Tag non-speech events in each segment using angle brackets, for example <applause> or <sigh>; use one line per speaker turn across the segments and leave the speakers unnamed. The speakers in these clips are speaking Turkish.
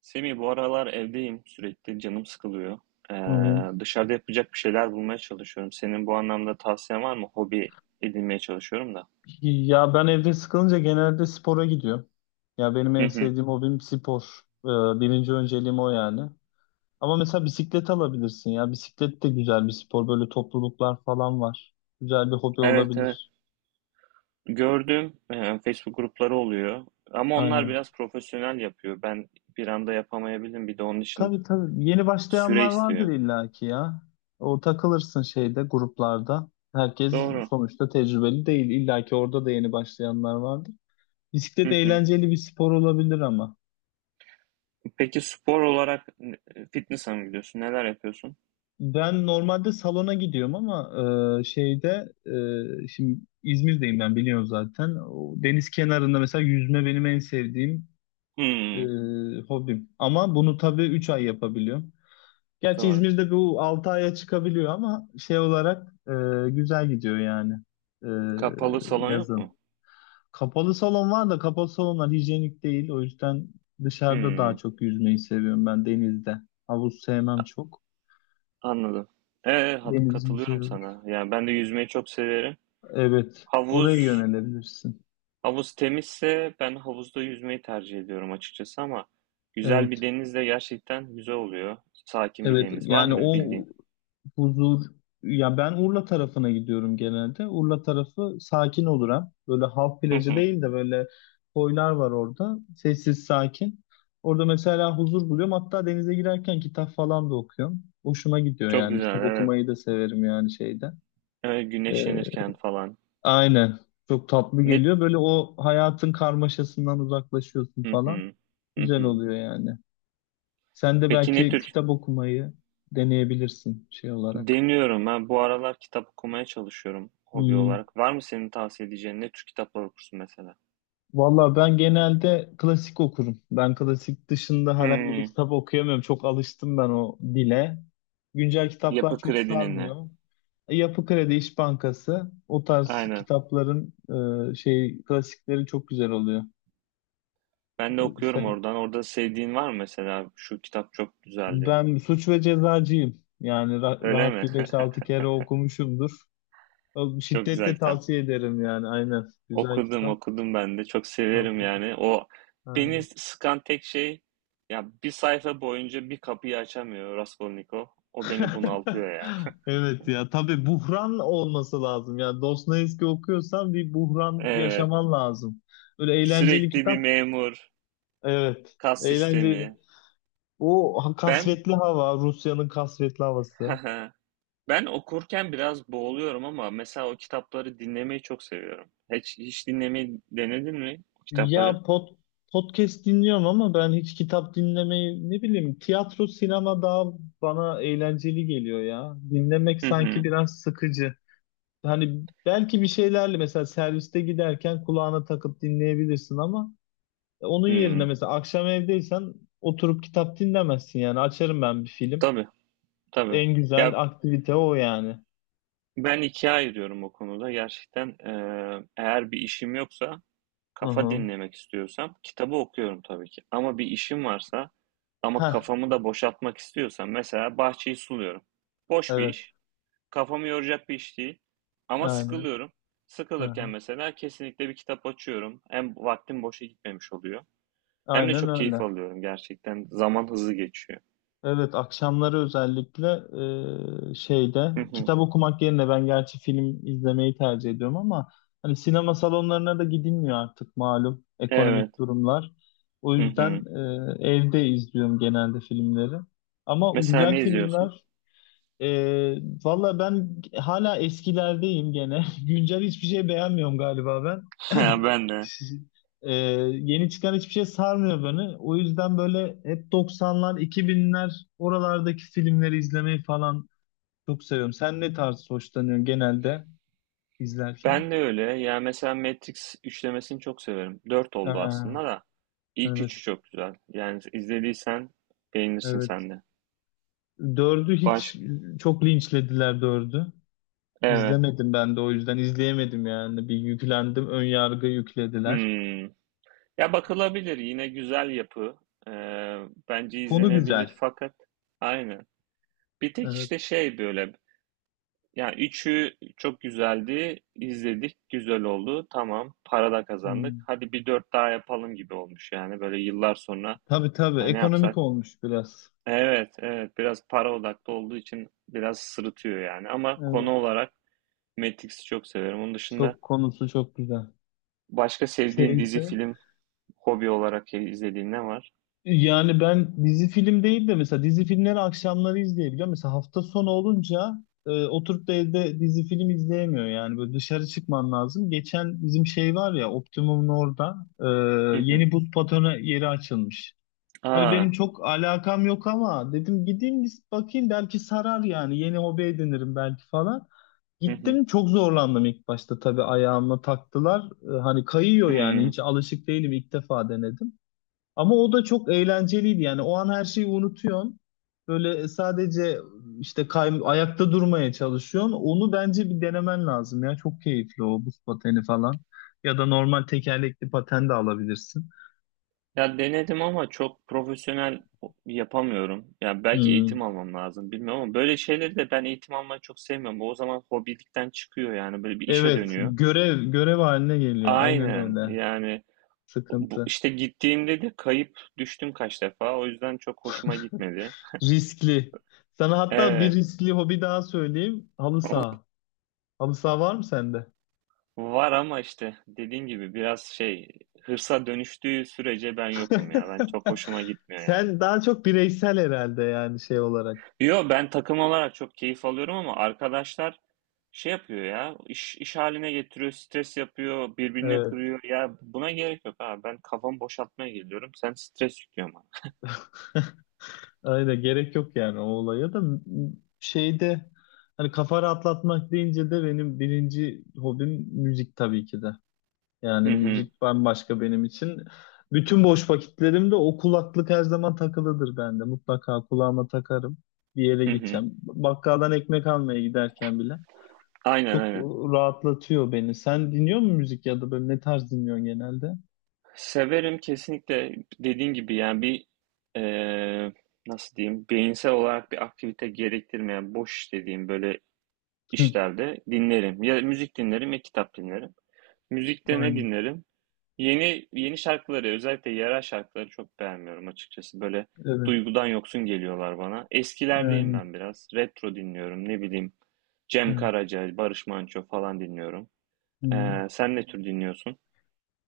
Semih bu aralar evdeyim sürekli canım sıkılıyor.
Hı.
Dışarıda yapacak bir şeyler bulmaya çalışıyorum. Senin bu anlamda tavsiyen var mı? Hobi edinmeye çalışıyorum da.
Ya ben evde sıkılınca genelde spora gidiyorum. Ya benim
Hı
en
hı.
sevdiğim hobim spor. Ee, Birinci önceliğim o yani. Ama mesela bisiklet alabilirsin ya. Bisiklet de güzel bir spor. Böyle topluluklar falan var. Güzel bir hobi
Evet evet.
olabilir.
Gördüm Facebook grupları oluyor. Ama onlar
Aynen.
biraz profesyonel yapıyor. Ben bir anda yapamayabilirim. Bir de onun için
Tabii tabii. Yeni
süre
başlayanlar vardır
istiyor.
illaki ya. O takılırsın şeyde gruplarda. Herkes
Doğru.
sonuçta tecrübeli değil. İllaki orada da yeni başlayanlar vardır. Bisiklet
Hı hı.
eğlenceli bir spor olabilir ama.
Peki spor olarak fitness'a mı gidiyorsun? Neler yapıyorsun?
Ben normalde salona gidiyorum ama şeyde şimdi İzmir'deyim ben biliyorum zaten. O deniz kenarında mesela yüzme benim en sevdiğim e,
Hmm,
hobim. Ama bunu tabii 3 ay yapabiliyorum. Gerçi
doğru.
İzmir'de bu 6 aya çıkabiliyor ama şey olarak güzel gidiyor yani e,
Kapalı salon yok mu?
yazın. Kapalı salon var da kapalı salonlar hijyenik değil. O yüzden dışarıda daha
Hmm.
çok yüzmeyi seviyorum ben denizde. Havuz sevmem çok.
Anladım. Ee,
Deniz güzel.
Katılıyorum sana. Yani ben de yüzmeyi çok severim.
Evet, oraya
Havuz,
yönelebilirsin.
havuz temizse ben havuzda yüzmeyi tercih ediyorum açıkçası, ama güzel bir
Evet,
deniz de gerçekten güzel oluyor. Sakin bir
evet.
deniz. Var
Yani
mı
o
bildiğin?
huzur, ya ben Urla tarafına gidiyorum genelde. Urla tarafı sakin olur hem. Böyle halk
Hı
plajı
hı.
değil de böyle koylar var orada. Sessiz, sakin. Orada mesela huzur buluyorum. Hatta denize girerken kitap falan da okuyorum. Hoşuma gidiyor
Çok
yani.
güzel,
Kitap
evet.
okumayı da severim yani şeyde. Ee,
Güneşlenirken falan.
aynen. Çok tatlı
Ne?
geliyor. Böyle o hayatın karmaşasından uzaklaşıyorsun
Hı
falan.
hı. Hı
Güzel
hı.
oluyor yani. Sen de
Peki ne
belki
tür?
kitap okumayı deneyebilirsin şey olarak.
Deniyorum. Ben bu aralar kitap okumaya çalışıyorum hobi
Hmm.
olarak. Var mı senin tavsiye edeceğin, ne tür kitaplar okursun mesela?
Valla ben genelde klasik okurum. Ben klasik dışında herhangi bir
Hmm.
kitap okuyamıyorum. Çok alıştım ben o dile. Güncel kitaplar
Yapı
çok
Kredi'nin ne?
sarmıyor. Yapı Kredi, İş Bankası o tarz
Aynen.
kitapların şey klasikleri çok güzel oluyor.
Ben de okuyorum
İşte
oradan. Orada sevdiğin var mı mesela? Şu kitap çok güzeldi.
ben Suç ve Cezacıyım. Yani
Öyle
rahat
mi?
bir beş
<laughs>
altı kere okumuşumdur.
Çok güzel
Şiddetle
kitap.
tavsiye ederim yani aynen. Güzel
Okudum,
kitap.
okudum ben de. Çok
Ha,
severim
okudum.
yani. O beni
Aynen.
sıkan tek şey, ya bir sayfa boyunca bir kapıyı açamıyor Raskolnikov. O beni
<laughs>
bunaltıyor ya.
Evet ya tabii buhran olması lazım. Yani Dostoyevski okuyorsan bir buhran
Evet.
yaşaman lazım. Öyle eğlenceli
Sürekli bir
kitap.
memur,
Evet.
kas sistemi.
Eğlenceli. O
Ben
kasvetli hava, Rusya'nın kasvetli havası.
<laughs> ben okurken biraz boğuluyorum, ama mesela o kitapları dinlemeyi çok seviyorum. Hiç dinlemeyi denedin mi o kitapları?
Ya podcast dinliyorum ama ben hiç kitap dinlemeyi ne bileyim tiyatro, sinema daha bana eğlenceli geliyor ya. Dinlemek
Hı
sanki
hı.
biraz sıkıcı. Hani belki bir şeylerle mesela serviste giderken kulağına takıp dinleyebilirsin ama onun yerine
Hı.
mesela akşam evdeysen oturup kitap dinlemezsin yani. Açarım ben bir film.
Tabii, tabii.
En
Ya,
güzel aktivite o yani.
ben 2'ye ayırıyorum o konuda. Gerçekten, eğer bir işim yoksa,
Hı
kafa
hı.
dinlemek istiyorsam kitabı okuyorum tabii ki. Ama bir işim varsa ama
Heh,
kafamı da boşaltmak istiyorsam, mesela bahçeyi suluyorum. Boş bir
evet.
iş, kafamı yoracak bir iş değil ama
Aynen.
sıkılıyorum.
Hı
Sıkılırken
hı.
mesela kesinlikle bir kitap açıyorum. Hem vaktim boşa gitmemiş oluyor hem de
Aynen
çok keyif
öyle.
alıyorum gerçekten. Zaman hızlı geçiyor.
Evet, akşamları özellikle şeyde
Hı hı.
kitap okumak yerine ben gerçi film izlemeyi tercih ediyorum ama hani sinema salonlarına da gidilmiyor artık malum ekonomik
Evet.
durumlar. O
Hı
yüzden
hı.
evde izliyorum genelde filmleri. Ama
Mesela
güzel
ne izliyorsun?
filmler ee, valla ben hala eskilerdeyim gene. <laughs> Güncel hiçbir şey beğenmiyorum galiba ben.
<laughs>
<clears throat>
Ha, ben de.
Ee, Yeni çıkan hiçbir şey sarmıyor beni. O yüzden böyle hep 90'lar, 2000'ler oralardaki filmleri izlemeyi falan çok seviyorum. Sen ne tarz hoşlanıyorsun genelde izlerken?
Ben de öyle. Ya mesela Matrix üçlemesini çok severim. Dört oldu
Aa,
aslında da. İlk üçü
evet,
çok güzel. Yani izlediysen beğenirsin
evet.
sen de.
Dördü
Baş...
hiç çok linçlediler dördü.
Evet.
İzlemedim ben de o yüzden izleyemedim yani. Bir yüklendim, ön yargı yüklediler.
Hmm. Ya bakılabilir. Yine güzel yapı. Ee, bence
Konu güzel.
izlenebilir. Fakat aynı. Bir tek
Evet.
işte şey böyle. Yani üçü çok güzeldi. İzledik. Güzel oldu. Tamam. Para da kazandık.
Hmm.
Hadi bir dört daha yapalım gibi olmuş yani. Böyle yıllar sonra
Tabii tabii.
ya ne
Ekonomik
yapsak?
olmuş biraz.
Evet, evet. Biraz para odaklı olduğu için biraz sırıtıyor yani. Ama konu
Evet.
olarak Matrix'i çok severim. Onun dışında
Çok konusu çok güzel.
başka sevdiğin dizi,
Şeyde.
film, hobi olarak izlediğin ne var?
Yani ben dizi film değil de mesela dizi filmleri akşamları izleyebiliyorum. Mesela hafta sonu olunca oturup da evde dizi film izleyemiyor yani. Böyle dışarı çıkman lazım. Geçen bizim şey var ya Optimum'un orada
Hı hı.
yeni buz patonu yeri açılmış. Hani benim
Aa,
çok alakam yok ama dedim gideyim bir bakayım belki sarar yani. Yeni hobi edinirim belki falan.
hı hı.
Gittim çok zorlandım ilk başta tabii ayağıma taktılar. Hani kayıyor yani
Hmm.
hiç alışık değilim ilk defa denedim. Ama o da çok eğlenceliydi yani o an her şeyi unutuyorsun. Böyle sadece işte ayakta durmaya çalışıyorsun. Onu bence bir denemen lazım ya çok keyifli o buz pateni falan. Ya da normal tekerlekli paten de alabilirsin.
Ya denedim ama çok profesyonel yapamıyorum. Yani belki
Hmm.
eğitim almam lazım, bilmiyorum, ama böyle şeyleri de ben eğitim almayı çok sevmiyorum. O zaman hobilikten çıkıyor, yani böyle bir işe
Evet
dönüyor.
görev haline geliyor aynen
Aynen
öyle
yani. Bu,
sıkıntı.
işte gittiğimde de kayıp düştüm kaç defa. O yüzden çok hoşuma gitmedi.
Riskli. Sana hatta bir
Evet,
riskli hobi daha söyleyeyim. Halı saha. Halı saha var mı sende?
var ama işte dediğim gibi biraz şey, hırsa dönüştüğü sürece ben yokum ya. Ben çok hoşuma
<laughs>
gitmiyor yani.
Sen daha çok bireysel herhalde yani şey olarak.
Yo, ben takım olarak çok keyif alıyorum ama arkadaşlar şey yapıyor ya, iş haline getiriyor, stres yapıyor, birbirine
Evet.
kırıyor. Ya buna gerek yok ha. Ben kafamı boşaltmaya geliyorum. Sen stres yüklüyorsun bana.
<laughs> Aynen gerek yok yani o olaya da şeyde hani kafa rahatlatmak deyince de benim birinci hobim müzik tabii ki de. Yani
Hı hı,
müzik bambaşka benim için. Bütün boş vakitlerimde o kulaklık her zaman takılıdır bende. Mutlaka kulağıma takarım. Bir yere
hı hı.
gideceğim. Bakkaldan ekmek almaya giderken bile.
Aynen
Çok
aynen.
rahatlatıyor beni. Sen dinliyor musun müzik ya da böyle ne tarz dinliyorsun genelde?
Severim kesinlikle, dediğin gibi yani bir eee, nasıl diyeyim, beyinsel olarak bir aktivite gerektirmeyen boş iş dediğim böyle
Hı,
işlerde dinlerim. Ya müzik dinlerim ya kitap dinlerim. Müzikte ne
aynen.
dinlerim? Yeni yeni şarkıları, özellikle yerel şarkıları çok beğenmiyorum açıkçası. Böyle
Evet.
duygudan yoksun geliyorlar bana. Eskilerdeyim
Yani,
ben biraz. Retro dinliyorum ne bileyim. Cem
evet.
Karaca, Barış Manço falan dinliyorum.
Hı.
Sen ne tür dinliyorsun?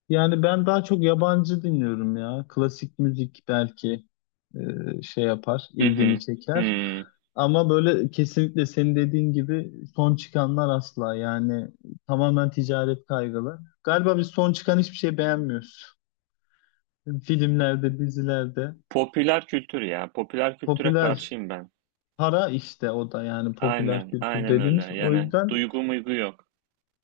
Yani ben daha çok yabancı dinliyorum ya. Klasik müzik belki. Şey yapar,
Hı
ilgimi
hı.
çeker.
Hı.
Ama böyle kesinlikle senin dediğin gibi son çıkanlar asla yani tamamen ticaret kaygılı. Galiba biz son çıkan hiçbir şey beğenmiyoruz. Filmlerde, dizilerde.
Popüler kültür ya. Popüler kültüre
Popüler
karşıyım ben.
para işte o da yani popüler
Aynen,
kültür
aynen öyle.
dediğimiz. O
Yani
yüzden
duygu muygu yok.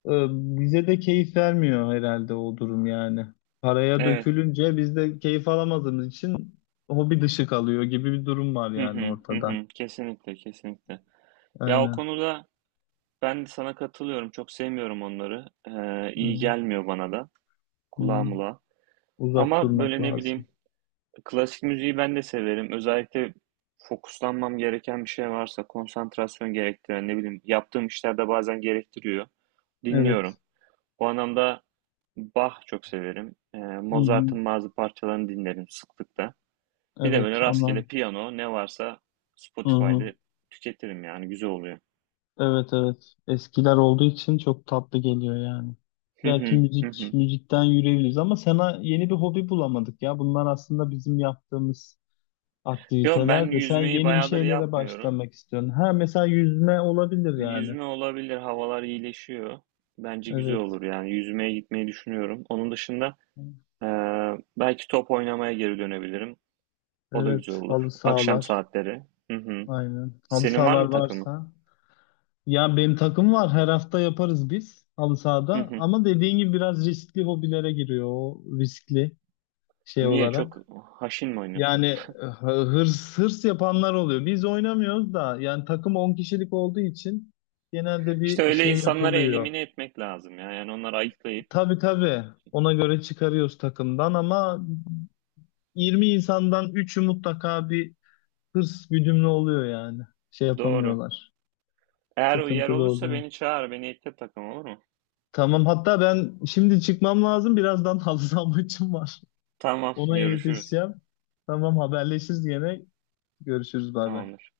bize de keyif vermiyor herhalde o durum yani. Paraya
Evet.
dökülünce biz de keyif alamadığımız için hobi dışı kalıyor gibi bir durum var
Hı
yani
hı, hı
ortada.
hı. Kesinlikle, kesinlikle. Ya o
Aynen.
konuda ben de sana katılıyorum. Çok sevmiyorum onları. İyi
Hmm.
gelmiyor bana da.
Hmm.
Kulağımla.
Uzak
Ama
durmak
böyle ne bileyim,
lazım.
klasik müziği ben de severim. Özellikle fokuslanmam gereken bir şey varsa, konsantrasyon gerektiren, ne bileyim, yaptığım işler de bazen gerektiriyor. Dinliyorum.
Evet.
O anlamda Bach çok severim.
Hı hı.
Mozart'ın bazı parçalarını dinlerim sıklıkla. Bir de
Evet
böyle
onlar.
rastgele piyano ne varsa
Hı hı.
Spotify'da tüketirim, yani güzel oluyor.
Evet evet. Eskiler olduğu için çok tatlı geliyor yani.
Hı
Belki
hı, hı
müzik
hı.
müzikten yürüyebiliriz ama sana yeni bir hobi bulamadık ya. Bunlar aslında bizim yaptığımız
Yo,
aktiviteler
ben
de sen
yüzmeyi
yeni bir
bayağıdır
şeylere
yapmıyorum.
başlamak istiyorsun. Ha mesela yüzme olabilir yani.
Yüzme olabilir, havalar iyileşiyor. Bence güzel
Evet.
olur, yani yüzmeye gitmeyi düşünüyorum. Onun dışında e, belki top oynamaya geri dönebilirim. O da güzel
Evet.
olur.
Halı
Akşam
sahalar.
saatleri. Hı hı.
Aynen. Halı
Senin var
sahalar
mı takımın?
varsa. Ya benim takım var. Her hafta yaparız biz halı
Hı
sahada.
hı.
Ama dediğin gibi biraz riskli hobilere giriyor o riskli şey
Niye, çok
olarak.
haşin mi
Yani
oynuyorsunuz?
hırs hırs yapanlar oluyor. Biz oynamıyoruz da yani takım 10 kişilik olduğu için genelde
İşte
bir
öyle
şey
insanları
yapılıyor.
elimine etmek lazım ya. Yani onları ayıklayıp.
Tabii tabii ona göre çıkarıyoruz takımdan ama 20 insandan 3'ü mutlaka bir hırs güdümlü oluyor yani. Şey
Doğru.
yapamıyorlar.
Eğer yer
Sıkıntılı
olursa
oluyor.
beni çağır, beni ekle takım, olur mu?
Tamam hatta ben şimdi çıkmam lazım. Birazdan <laughs> halı saha maçım var.
Tamam,
Ona
görüşürüz.
yetişeceğim. Tamam haberleşiriz gene. Görüşürüz bay bay.
Tamamdır.